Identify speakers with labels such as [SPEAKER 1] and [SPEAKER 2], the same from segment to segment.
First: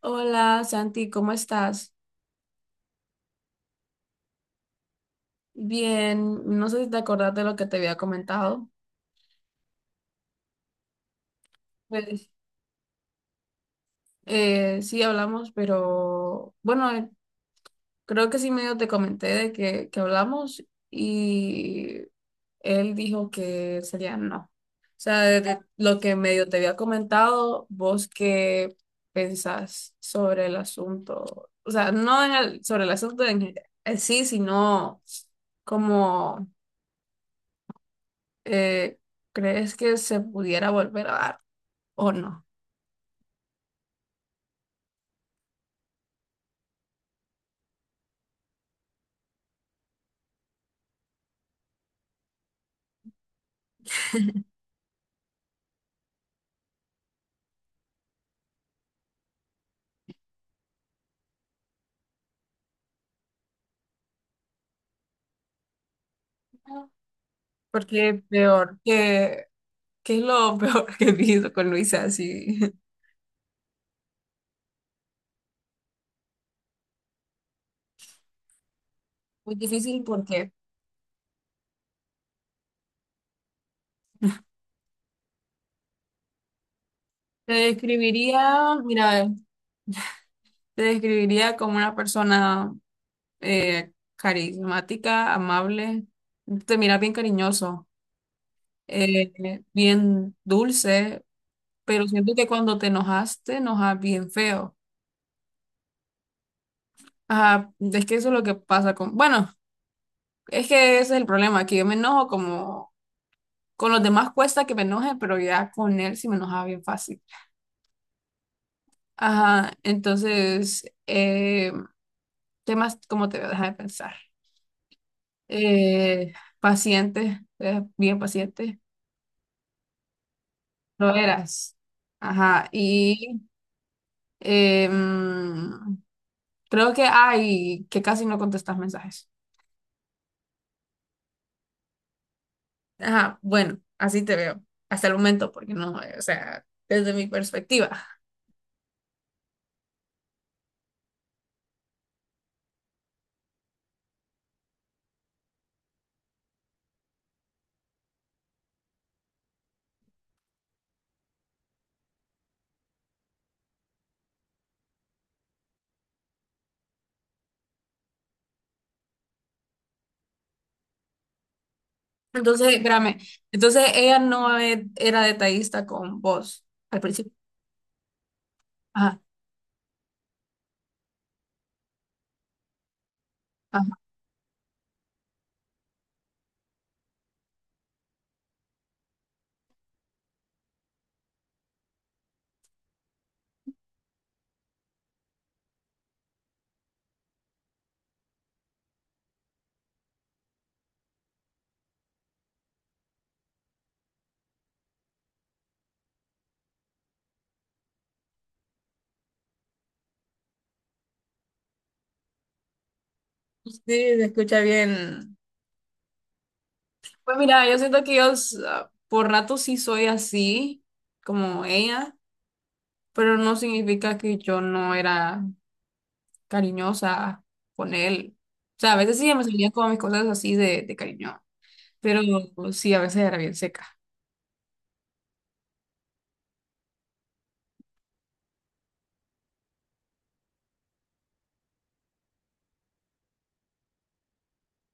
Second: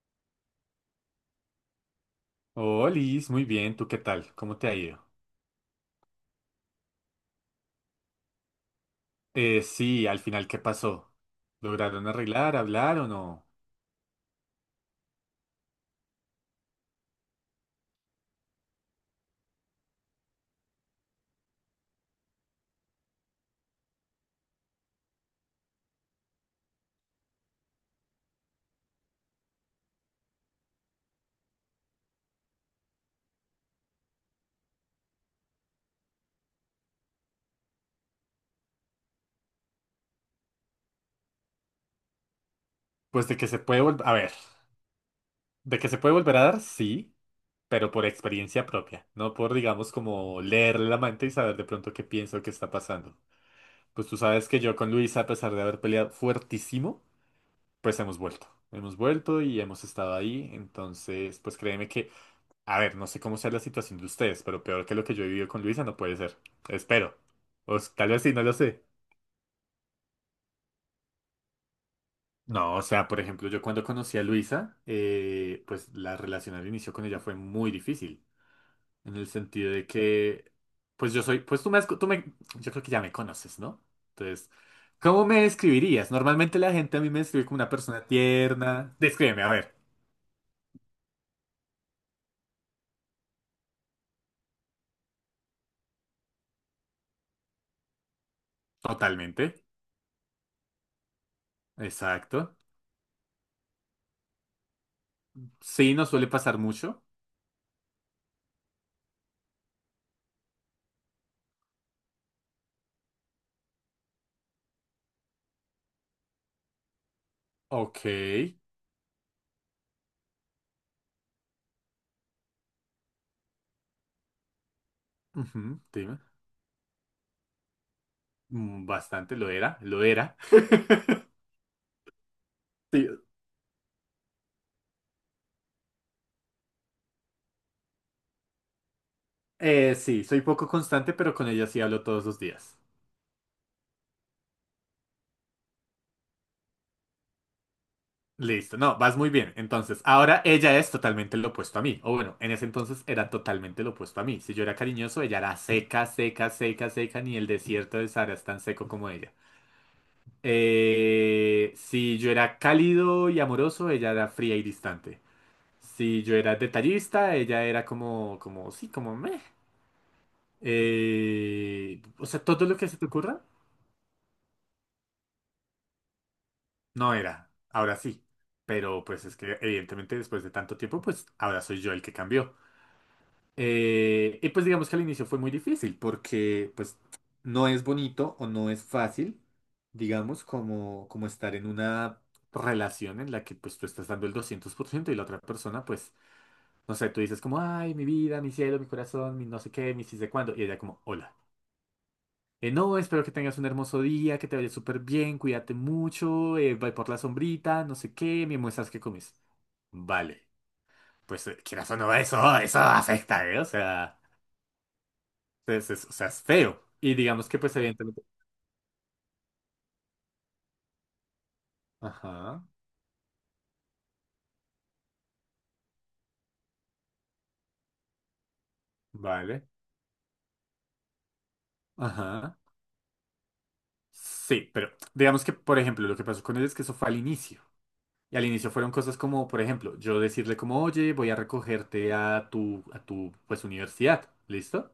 [SPEAKER 1] Hola Santi, ¿cómo estás?
[SPEAKER 2] Oh, Liz, muy bien. ¿Tú qué tal? ¿Cómo te ha ido?
[SPEAKER 1] Bien, no sé si te acordás de lo que te había comentado.
[SPEAKER 2] Sí, al final, ¿qué pasó? ¿Lograron
[SPEAKER 1] Pues
[SPEAKER 2] arreglar, hablar o no?
[SPEAKER 1] sí hablamos, pero bueno, creo que sí medio te comenté de que hablamos y él dijo que sería no. O sea, de lo que medio te había comentado, vos qué pensás sobre el asunto. O sea, no sobre el asunto en sí, sino como eh, ¿crees que se pudiera volver a dar o no?
[SPEAKER 2] Pues de que se puede volver... A ver, de que se puede volver a dar, sí, pero por experiencia propia, no por, digamos, como leerle la mente y saber de pronto qué pienso que está pasando. Pues tú sabes que yo con Luisa, a pesar de haber peleado fuertísimo, pues hemos vuelto. Hemos vuelto y hemos estado ahí. Entonces, pues créeme que a ver, no sé cómo sea la situación de ustedes, pero peor que lo que yo he vivido con Luisa no puede ser. Espero. O s- tal vez
[SPEAKER 1] Porque
[SPEAKER 2] sí, no lo
[SPEAKER 1] peor
[SPEAKER 2] sé.
[SPEAKER 1] que, ¿qué es lo peor que he visto con Luisa? Así,
[SPEAKER 2] No, o sea, por ejemplo, yo cuando conocí a Luisa, pues la relación al inicio con ella fue muy difícil. En el
[SPEAKER 1] muy
[SPEAKER 2] sentido de
[SPEAKER 1] difícil
[SPEAKER 2] que,
[SPEAKER 1] porque
[SPEAKER 2] pues yo soy, pues tú me, has co- tú me, yo creo que ya me conoces, ¿no? Entonces, ¿cómo me describirías? Normalmente la gente a mí me describe
[SPEAKER 1] te
[SPEAKER 2] como una persona
[SPEAKER 1] describiría,
[SPEAKER 2] tierna.
[SPEAKER 1] mira,
[SPEAKER 2] Descríbeme, a ver.
[SPEAKER 1] te describiría como una persona carismática, amable, te miras bien cariñoso,
[SPEAKER 2] Totalmente.
[SPEAKER 1] bien dulce, pero siento que
[SPEAKER 2] Exacto.
[SPEAKER 1] cuando te enojaste, te enojas bien feo.
[SPEAKER 2] Sí, no suele pasar mucho.
[SPEAKER 1] Ajá, es que eso es lo que pasa con, bueno. Es que ese es el problema, que yo me enojo como con los demás cuesta que me enoje, pero ya con él sí me enojaba bien fácil.
[SPEAKER 2] Ok.
[SPEAKER 1] Ajá, entonces, temas, ¿cómo te voy a dejar de pensar?
[SPEAKER 2] Ujú, dime.
[SPEAKER 1] Eh, paciente, bien paciente,
[SPEAKER 2] Bastante, lo era, lo era.
[SPEAKER 1] lo eras. Ajá,
[SPEAKER 2] Sí,
[SPEAKER 1] y em, creo que hay que casi no contestas mensajes.
[SPEAKER 2] sí, soy poco constante, pero con ella sí hablo todos los días.
[SPEAKER 1] Ajá, bueno, así te veo, hasta el momento, porque no, o sea, desde mi perspectiva.
[SPEAKER 2] Listo, no, vas muy bien. Entonces, ahora ella es totalmente lo opuesto a mí. O bueno, en ese entonces era totalmente lo opuesto a mí. Si yo era cariñoso, ella era seca, seca, seca, seca, ni el desierto de Sahara es tan seco como ella. Si yo era cálido y amoroso, ella era fría y distante. Si yo era detallista, ella era como, sí, como meh. O sea, todo
[SPEAKER 1] Entonces,
[SPEAKER 2] lo que se te
[SPEAKER 1] espérame,
[SPEAKER 2] ocurra,
[SPEAKER 1] entonces ella no era detallista con vos al
[SPEAKER 2] no
[SPEAKER 1] principio.
[SPEAKER 2] era, ahora sí. Pero
[SPEAKER 1] Ajá,
[SPEAKER 2] pues es que evidentemente después de tanto tiempo, pues ahora soy yo el que cambió.
[SPEAKER 1] ajá.
[SPEAKER 2] Y pues digamos que al inicio fue muy difícil porque pues no es bonito o no es fácil, digamos, como estar en una relación en la que pues tú estás dando el 200% y la otra persona pues, no sé, tú dices como, ay, mi vida, mi cielo, mi corazón, mi no sé qué, mi sí sé cuándo. Y ella como, hola. No, espero que tengas un hermoso día, que te vaya súper bien, cuídate mucho, ve por la sombrita, no sé qué, me muestras qué comes. Vale, pues quieras o no, eso afecta, ¿eh? O
[SPEAKER 1] Sí,
[SPEAKER 2] sea,
[SPEAKER 1] se escucha bien.
[SPEAKER 2] o sea, es feo. Y
[SPEAKER 1] Pues
[SPEAKER 2] digamos que
[SPEAKER 1] mira,
[SPEAKER 2] pues
[SPEAKER 1] yo siento que
[SPEAKER 2] evidentemente...
[SPEAKER 1] por rato sí soy así, como ella,
[SPEAKER 2] Ajá,
[SPEAKER 1] pero no significa que yo no era cariñosa con él. O sea, a veces sí me
[SPEAKER 2] vale,
[SPEAKER 1] salían como mis cosas así de cariño, pero
[SPEAKER 2] ajá.
[SPEAKER 1] sí, a veces era bien seca.
[SPEAKER 2] Sí, pero digamos que, por ejemplo, lo que pasó con él es que eso fue al inicio. Y al inicio fueron cosas como, por ejemplo, yo decirle como, oye, voy a recogerte a tu, pues, universidad, ¿listo?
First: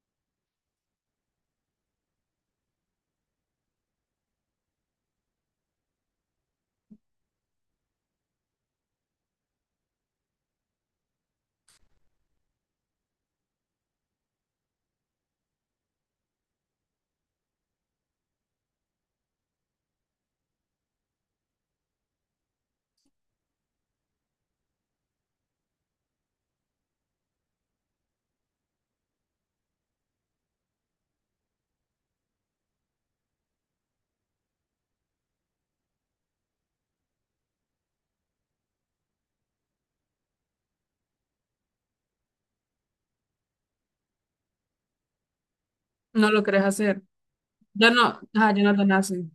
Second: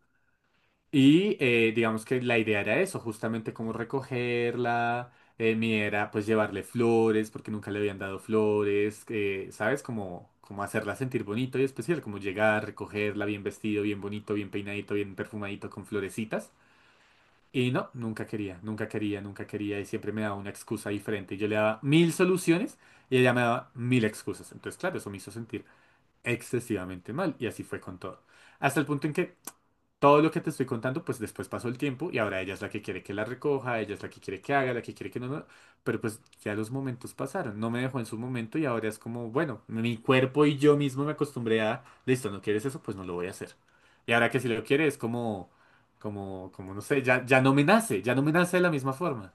[SPEAKER 2] Y digamos que la idea era eso, justamente como recogerla. Mi idea era pues llevarle flores, porque nunca le habían dado flores, ¿sabes? Como, como hacerla sentir bonito y especial, como llegar, recogerla bien vestido, bien bonito, bien peinadito, bien perfumadito, con florecitas. Y no, nunca quería, nunca quería, nunca quería y siempre me daba una excusa diferente. Yo le daba mil soluciones y ella me daba mil excusas. Entonces, claro, eso me hizo sentir excesivamente mal y así fue con todo. Hasta el punto en que todo lo que te estoy contando, pues después pasó el tiempo y ahora ella es la que quiere que la recoja, ella es la que quiere que haga, la que quiere que no, no. Pero pues ya los momentos pasaron, no me dejó en su momento y ahora es como, bueno, mi cuerpo y yo mismo me acostumbré a, listo, no quieres eso, pues no lo voy a hacer. Y ahora que si lo quiere es como,
[SPEAKER 1] No lo
[SPEAKER 2] como,
[SPEAKER 1] querés
[SPEAKER 2] como, no sé,
[SPEAKER 1] hacer.
[SPEAKER 2] ya, ya no me
[SPEAKER 1] Ya
[SPEAKER 2] nace, ya
[SPEAKER 1] no,
[SPEAKER 2] no me
[SPEAKER 1] ajá,
[SPEAKER 2] nace de
[SPEAKER 1] yo
[SPEAKER 2] la
[SPEAKER 1] no tan
[SPEAKER 2] misma
[SPEAKER 1] así.
[SPEAKER 2] forma.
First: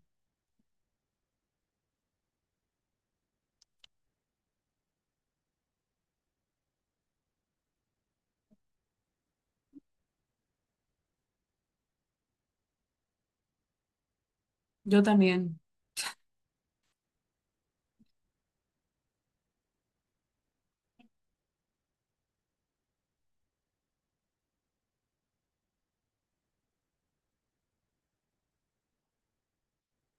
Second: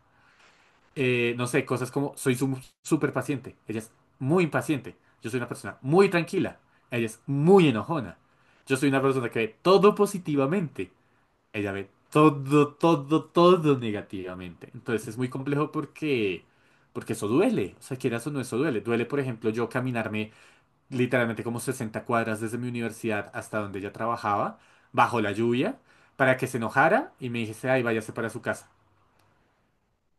[SPEAKER 2] No sé, cosas como, soy súper paciente, ella es muy impaciente, yo soy una persona muy tranquila, ella es muy enojona, yo soy una persona que ve todo positivamente. Ella ve todo, todo, todo negativamente.
[SPEAKER 1] Yo
[SPEAKER 2] Entonces es muy
[SPEAKER 1] también.
[SPEAKER 2] complejo porque eso duele. O sea, quieras o no, eso duele. Duele, por ejemplo, yo caminarme literalmente como 60 cuadras desde mi universidad hasta donde ella trabajaba, bajo la lluvia, para que se enojara y me dijese, ay, váyase para su casa.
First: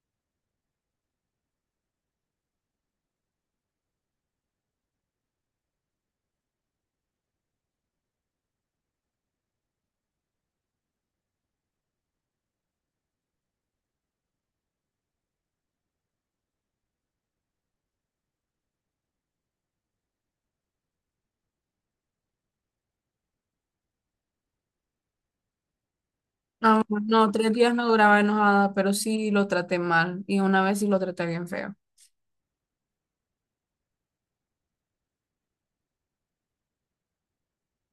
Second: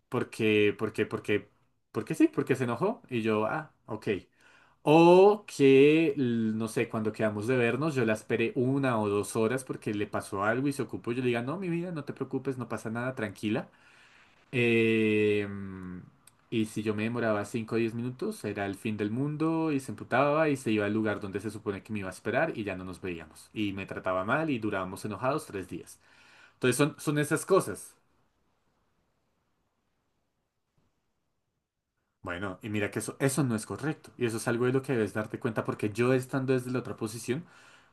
[SPEAKER 2] Porque, porque, porque, porque sí, porque se enojó. Y yo, ah, ok. O que, no sé, cuando quedamos de vernos, yo la esperé una o 2 horas porque le pasó algo y se ocupó. Yo le diga, no, mi vida, no te preocupes, no pasa nada, tranquila. Eh, y si yo me demoraba 5 o 10 minutos, era el fin del mundo y se emputaba y se iba al lugar donde se supone que me iba a esperar y ya no nos veíamos. Y me trataba mal y durábamos enojados 3 días. Entonces
[SPEAKER 1] No,
[SPEAKER 2] son
[SPEAKER 1] no,
[SPEAKER 2] esas
[SPEAKER 1] tres días no
[SPEAKER 2] cosas.
[SPEAKER 1] duraba enojada, pero sí lo traté mal. Y una vez sí lo traté bien feo.
[SPEAKER 2] Bueno, y mira que eso no es correcto. Y eso es algo de lo que debes darte cuenta porque yo estando desde la otra posición,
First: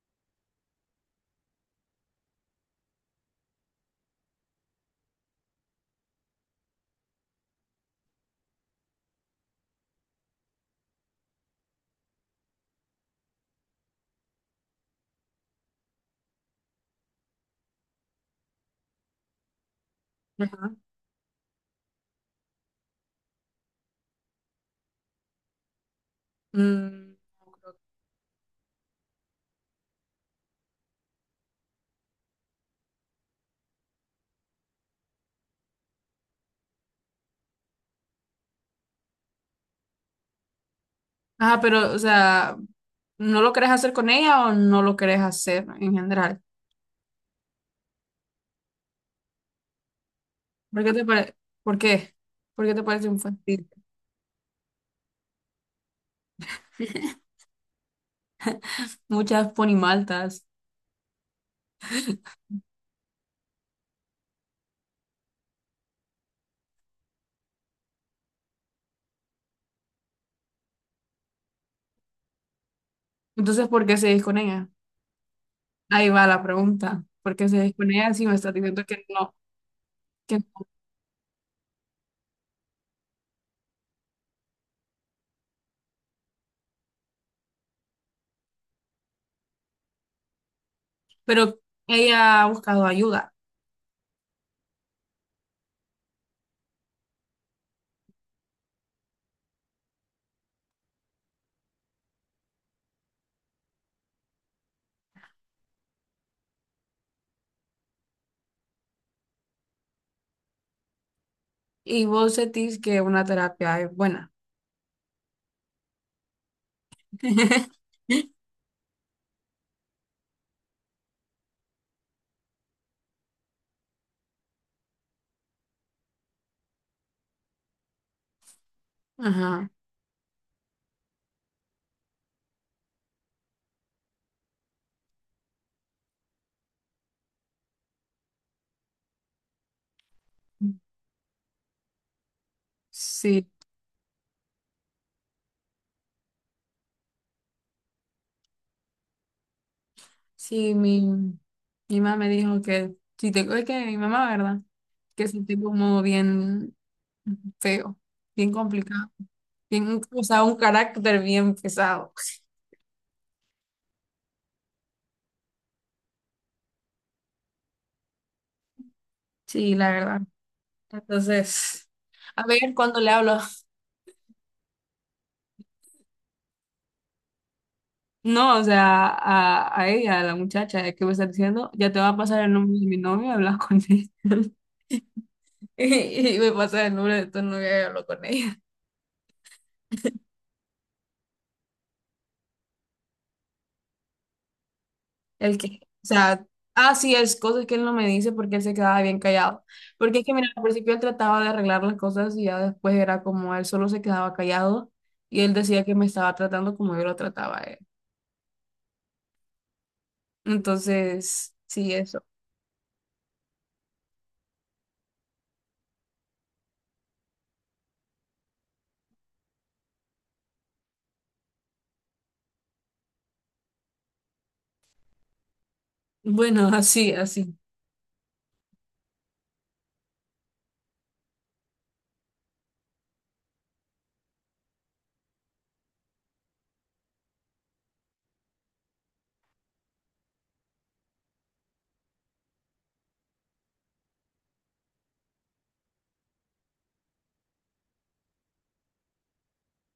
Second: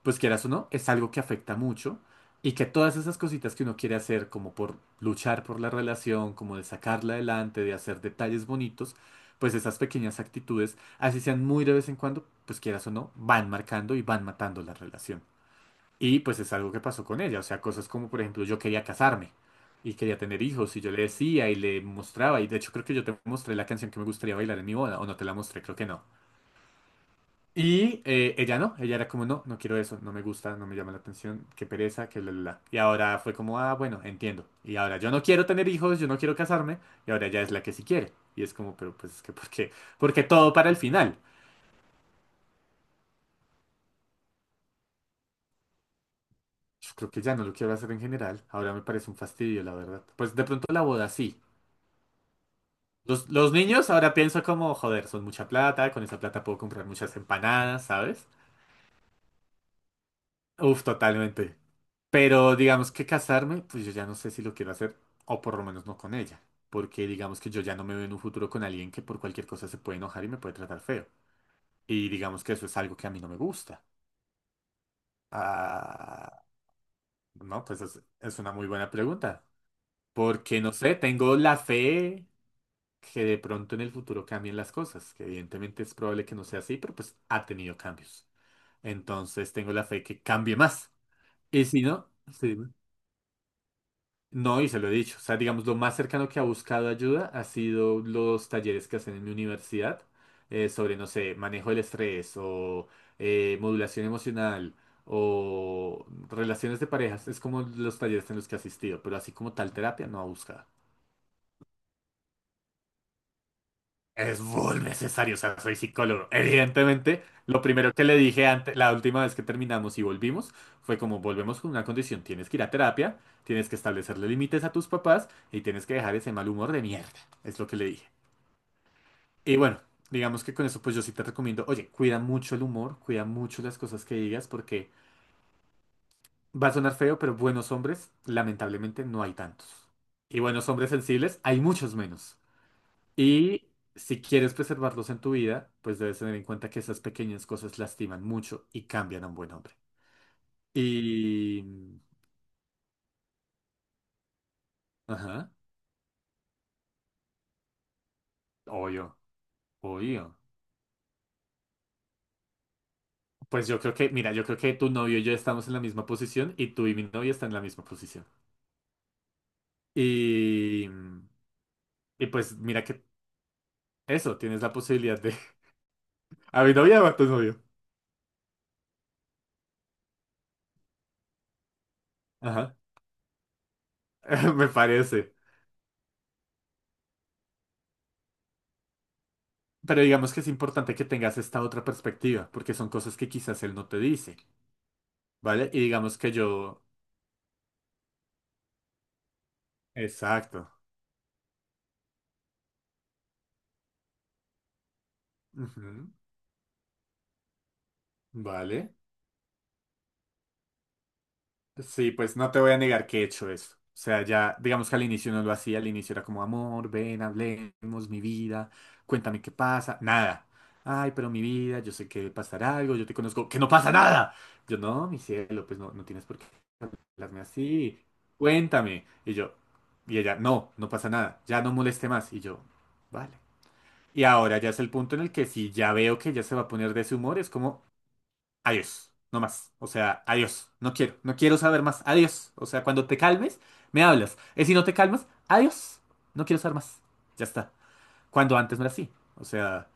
[SPEAKER 2] pues quieras o no, es algo que afecta mucho y que todas esas cositas que uno quiere hacer como por luchar por la relación, como de sacarla adelante, de hacer detalles bonitos, pues esas pequeñas actitudes, así sean muy de vez en cuando, pues quieras o no, van marcando y van matando la relación. Y pues es algo que pasó con ella, o sea, cosas como por ejemplo yo quería casarme y quería tener
[SPEAKER 1] Ajá.
[SPEAKER 2] hijos y yo le decía y le mostraba y de hecho creo que yo te mostré la canción que me gustaría bailar en mi boda o no te la mostré, creo que no.
[SPEAKER 1] Mm,
[SPEAKER 2] Y ella no, ella era como no, no quiero eso, no me gusta, no me llama la atención, qué pereza, que bla bla bla. Y ahora fue como, ah, bueno, entiendo. Y ahora yo no quiero tener hijos, yo no quiero casarme y ahora ella es la que sí quiere. Y es como, pero pues es que ¿por qué? Porque todo para el final.
[SPEAKER 1] ajá, pero, o sea, ¿no lo querés hacer con ella o no lo querés hacer en general?
[SPEAKER 2] Yo creo que ya no lo quiero hacer en general, ahora me parece un fastidio, la verdad. Pues de pronto la
[SPEAKER 1] ¿Por qué te
[SPEAKER 2] boda
[SPEAKER 1] pare-
[SPEAKER 2] sí.
[SPEAKER 1] ¿Por qué? ¿Por qué te parece un
[SPEAKER 2] Los
[SPEAKER 1] fastidio?
[SPEAKER 2] niños ahora pienso como, joder, son mucha plata, con esa plata puedo comprar muchas empanadas, ¿sabes?
[SPEAKER 1] Muchas ponimaltas.
[SPEAKER 2] Uf, totalmente. Pero digamos que casarme, pues yo ya no sé si lo quiero hacer, o por lo menos no con ella, porque digamos que yo ya no me veo en un futuro con alguien que por cualquier cosa se puede enojar y me puede tratar feo. Y digamos que eso es algo que a mí no me
[SPEAKER 1] Entonces,
[SPEAKER 2] gusta.
[SPEAKER 1] ¿por qué seguís con ella? Ahí va la
[SPEAKER 2] Ah,
[SPEAKER 1] pregunta. ¿Por qué
[SPEAKER 2] no,
[SPEAKER 1] seguís
[SPEAKER 2] pues
[SPEAKER 1] con ella si me
[SPEAKER 2] es una
[SPEAKER 1] estás
[SPEAKER 2] muy
[SPEAKER 1] diciendo
[SPEAKER 2] buena
[SPEAKER 1] que no?
[SPEAKER 2] pregunta,
[SPEAKER 1] ¿Que
[SPEAKER 2] porque
[SPEAKER 1] no?
[SPEAKER 2] no sé, tengo la fe que de pronto en el futuro cambien las cosas, que evidentemente es probable que no sea así, pero pues ha tenido cambios. Entonces tengo la fe que cambie más.
[SPEAKER 1] Pero
[SPEAKER 2] Y si no,
[SPEAKER 1] ella ha
[SPEAKER 2] sí, dime.
[SPEAKER 1] buscado ayuda
[SPEAKER 2] No, y se lo he dicho. O sea, digamos, lo más cercano que ha buscado ayuda ha sido los talleres que hacen en mi universidad sobre, no sé, manejo del estrés o modulación emocional o relaciones de parejas. Es como los talleres en los que he asistido, pero así como tal terapia no ha buscado.
[SPEAKER 1] y vos sentís que una terapia es buena.
[SPEAKER 2] Es muy necesario, o sea, soy psicólogo. Evidentemente, lo primero que le dije antes, la última vez que terminamos y volvimos, fue como volvemos con una condición, tienes que ir a terapia, tienes que establecerle límites a tus papás y tienes que dejar ese mal humor de mierda. Es lo que le dije. Y
[SPEAKER 1] Ajá.
[SPEAKER 2] bueno, digamos que con eso pues yo sí te recomiendo, oye, cuida mucho el humor, cuida mucho las cosas que digas porque va a sonar feo, pero buenos hombres lamentablemente no hay tantos. Y buenos hombres sensibles hay muchos menos.
[SPEAKER 1] Sí,
[SPEAKER 2] Y si quieres preservarlos en tu vida, pues debes tener en cuenta que esas pequeñas cosas lastiman mucho y cambian a un buen hombre.
[SPEAKER 1] sí, mi,
[SPEAKER 2] Y... mm,
[SPEAKER 1] mi mamá me dijo que si tengo, es que mi mamá, ¿verdad? Que es un
[SPEAKER 2] ajá,
[SPEAKER 1] tipo como bien feo, bien complicado,
[SPEAKER 2] obvio,
[SPEAKER 1] bien, o
[SPEAKER 2] obvio.
[SPEAKER 1] sea, un carácter bien pesado.
[SPEAKER 2] Pues yo creo que, mira, yo creo que tu novio y yo estamos en la misma posición y tú y mi novia están en la misma posición.
[SPEAKER 1] Sí, la verdad.
[SPEAKER 2] Y... mm,
[SPEAKER 1] Entonces,
[SPEAKER 2] Y
[SPEAKER 1] a
[SPEAKER 2] pues
[SPEAKER 1] ver
[SPEAKER 2] mira
[SPEAKER 1] cuando
[SPEAKER 2] que
[SPEAKER 1] le hablo.
[SPEAKER 2] eso, tienes la posibilidad de... ¿A mi novia o a tu novio?
[SPEAKER 1] No, o sea, a ella, a la muchacha que me está diciendo, ya te va a pasar el
[SPEAKER 2] Ajá,
[SPEAKER 1] nombre de mi novio, hablas con ella.
[SPEAKER 2] me parece.
[SPEAKER 1] Y, me pasa el nombre de tu novia y hablo con ella.
[SPEAKER 2] Pero digamos que es importante que tengas esta otra perspectiva, porque son cosas que quizás él no te dice.
[SPEAKER 1] El
[SPEAKER 2] ¿Vale?
[SPEAKER 1] que,
[SPEAKER 2] Y
[SPEAKER 1] o
[SPEAKER 2] digamos que
[SPEAKER 1] sea,
[SPEAKER 2] yo,
[SPEAKER 1] ah, sí, es cosas que él no me dice porque él se quedaba bien callado. Porque es que, mira, al
[SPEAKER 2] exacto.
[SPEAKER 1] principio él trataba de arreglar las cosas y ya después era como él solo se quedaba callado y él decía que me
[SPEAKER 2] Ujú.
[SPEAKER 1] estaba tratando como yo lo trataba a él.
[SPEAKER 2] Vale.
[SPEAKER 1] Entonces, sí,
[SPEAKER 2] Sí,
[SPEAKER 1] eso.
[SPEAKER 2] pues no te voy a negar que he hecho eso. O sea, ya, digamos que al inicio no lo hacía, al inicio era como, amor, ven, hablemos, mi vida, cuéntame qué pasa, nada. Ay, pero mi vida, yo sé que pasará algo, yo te conozco, que no pasa nada. Yo, no, mi cielo, pues no, no tienes por qué
[SPEAKER 1] Bueno, así,
[SPEAKER 2] hablarme
[SPEAKER 1] así.
[SPEAKER 2] así, cuéntame. Y yo, y ella, no, no pasa nada, ya no moleste más. Y yo, vale. Y ahora ya es el punto en el que si ya veo que ella se va a poner de ese humor, es como... adiós, no más. O sea, adiós, no quiero, no quiero saber más, adiós. O sea, cuando te calmes, me hablas. Y si no te calmas, adiós, no quiero saber más. Ya está. Cuando antes no era así. O sea,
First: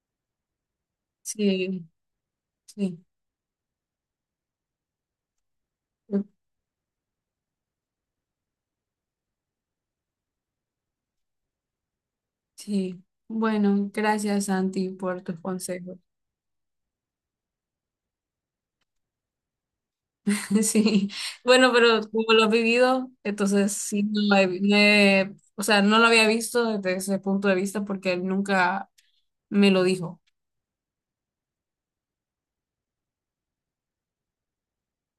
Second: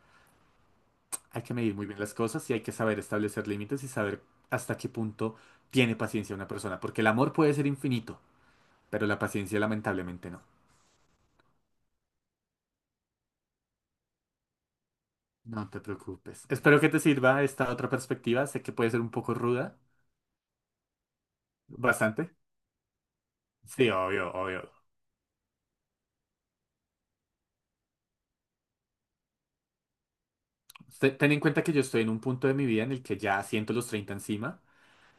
[SPEAKER 2] hay que medir muy
[SPEAKER 1] Sí,
[SPEAKER 2] bien las cosas y hay que saber
[SPEAKER 1] sí,
[SPEAKER 2] establecer límites y saber hasta qué punto tiene paciencia una persona. Porque el amor puede ser infinito, pero la paciencia lamentablemente no.
[SPEAKER 1] sí. Bueno, gracias, Santi, por tus
[SPEAKER 2] No te
[SPEAKER 1] consejos.
[SPEAKER 2] preocupes. Espero que te sirva esta otra perspectiva. Sé que puede ser un poco ruda.
[SPEAKER 1] Sí, bueno, pero
[SPEAKER 2] Bastante.
[SPEAKER 1] como lo has vivido, entonces
[SPEAKER 2] Sí,
[SPEAKER 1] sí, no
[SPEAKER 2] obvio,
[SPEAKER 1] lo he,
[SPEAKER 2] obvio.
[SPEAKER 1] no he- o sea, no lo había visto desde ese punto de vista porque él nunca me lo dijo.
[SPEAKER 2] Ten en cuenta que yo estoy en un punto de mi vida en el que ya siento los 30 encima,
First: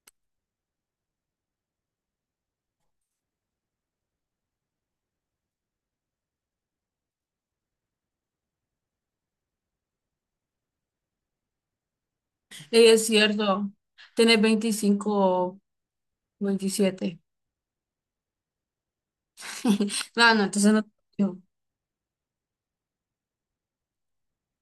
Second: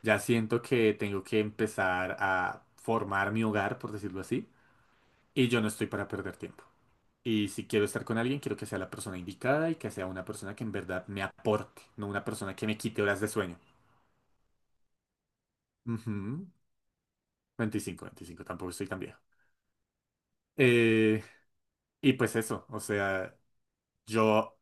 [SPEAKER 2] ya siento que tengo que empezar a formar mi hogar, por decirlo así, y yo no estoy para perder tiempo. Y si quiero estar con alguien, quiero que sea la persona indicada y que sea una persona que en verdad me aporte, no una persona que me
[SPEAKER 1] Y
[SPEAKER 2] quite
[SPEAKER 1] es
[SPEAKER 2] horas de sueño.
[SPEAKER 1] cierto, tenés 25 o
[SPEAKER 2] Ujú.
[SPEAKER 1] 27.
[SPEAKER 2] 25, tampoco estoy tan viejo.
[SPEAKER 1] No, no, entonces no.
[SPEAKER 2] Eh,
[SPEAKER 1] yo,
[SPEAKER 2] y pues eso, o sea, yo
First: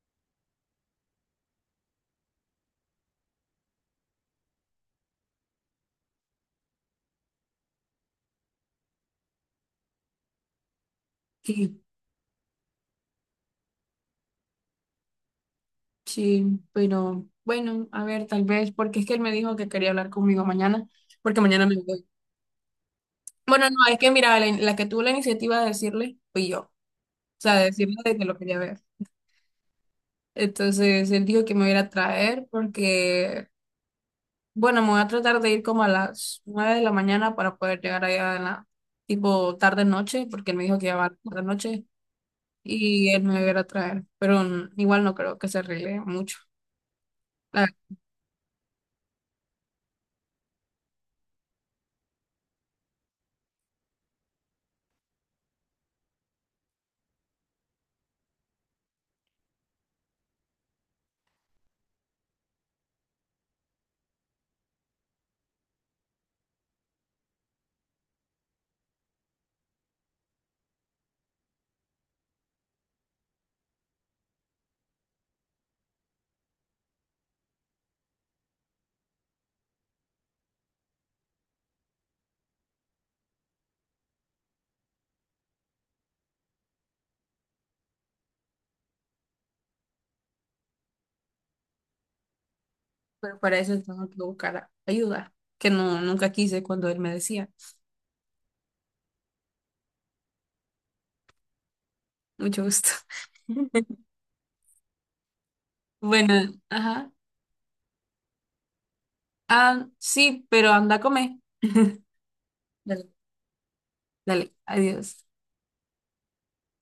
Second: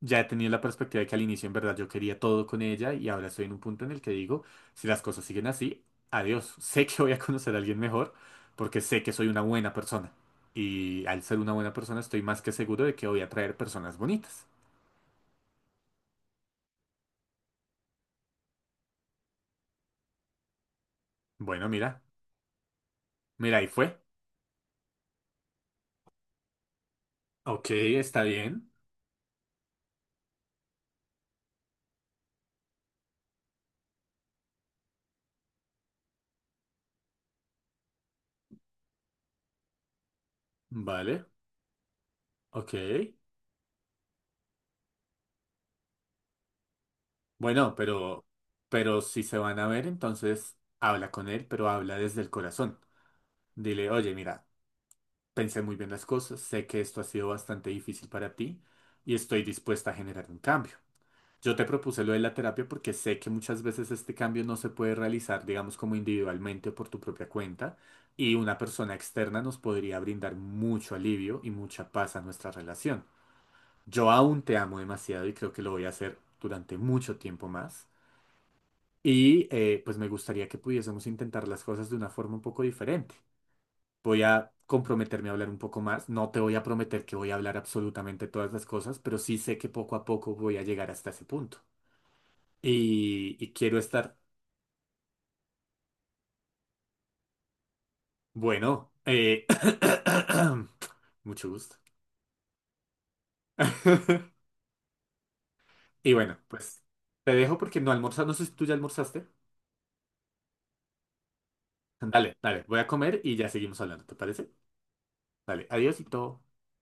[SPEAKER 2] ya he tenido la perspectiva de que al inicio en verdad yo quería todo con ella y ahora estoy en un punto en el que digo, si las cosas siguen así, adiós. Sé que voy a conocer a alguien mejor porque sé que soy una buena persona. Y al ser una buena
[SPEAKER 1] Sí,
[SPEAKER 2] persona estoy más que seguro de que voy a traer personas bonitas.
[SPEAKER 1] sí, pero bueno, a ver, tal vez, porque es que él me dijo que quería hablar conmigo mañana, porque mañana
[SPEAKER 2] Bueno,
[SPEAKER 1] me
[SPEAKER 2] mira,
[SPEAKER 1] voy.
[SPEAKER 2] mira, ahí
[SPEAKER 1] Bueno, no, es
[SPEAKER 2] fue.
[SPEAKER 1] que mira, la que tuvo la iniciativa de decirle fui yo, o sea, de
[SPEAKER 2] Ok,
[SPEAKER 1] decirle de que
[SPEAKER 2] está
[SPEAKER 1] lo quería
[SPEAKER 2] bien.
[SPEAKER 1] ver. Entonces él dijo que me iba a ir a traer porque, bueno, me voy a tratar de ir como a las 9 de la mañana para poder llegar allá en la tipo tarde noche, porque él me dijo que iba a
[SPEAKER 2] Vale,
[SPEAKER 1] tarde noche
[SPEAKER 2] ok.
[SPEAKER 1] y él me iba a ir a traer, pero igual no creo que se arregle mucho. Ah,
[SPEAKER 2] Bueno, pero si se van a ver, entonces habla con él, pero habla desde el corazón. Dile, oye, mira, pensé muy bien las cosas, sé que esto ha sido bastante difícil para ti y estoy dispuesta a generar un cambio. Yo te propuse lo de la terapia porque sé que muchas veces este cambio no se puede realizar, digamos, como individualmente o por tu propia cuenta y una persona externa nos podría brindar mucho alivio y mucha paz a nuestra relación. Yo aún te amo demasiado y creo que lo voy a hacer durante mucho tiempo más y pues me gustaría que pudiésemos intentar las cosas de una forma un poco diferente. Voy a comprometerme a hablar un poco más. No te voy a prometer que voy a hablar absolutamente todas las cosas, pero sí sé que poco a poco voy a llegar hasta ese punto. Y,
[SPEAKER 1] pero
[SPEAKER 2] y
[SPEAKER 1] para
[SPEAKER 2] quiero
[SPEAKER 1] eso tengo que
[SPEAKER 2] estar,
[SPEAKER 1] buscar ayuda, que no nunca quise cuando él me decía.
[SPEAKER 2] bueno, mucho gusto.
[SPEAKER 1] Mucho gusto.
[SPEAKER 2] Y bueno,
[SPEAKER 1] Bueno,
[SPEAKER 2] pues
[SPEAKER 1] ajá.
[SPEAKER 2] te dejo porque no almorzas. No sé si tú ya almorzaste.
[SPEAKER 1] Ah, sí, pero anda a comer.
[SPEAKER 2] Dale, dale, voy a
[SPEAKER 1] Dale,
[SPEAKER 2] comer y ya seguimos hablando, ¿te parece?
[SPEAKER 1] dale, adiós.
[SPEAKER 2] Dale, adiós y todo.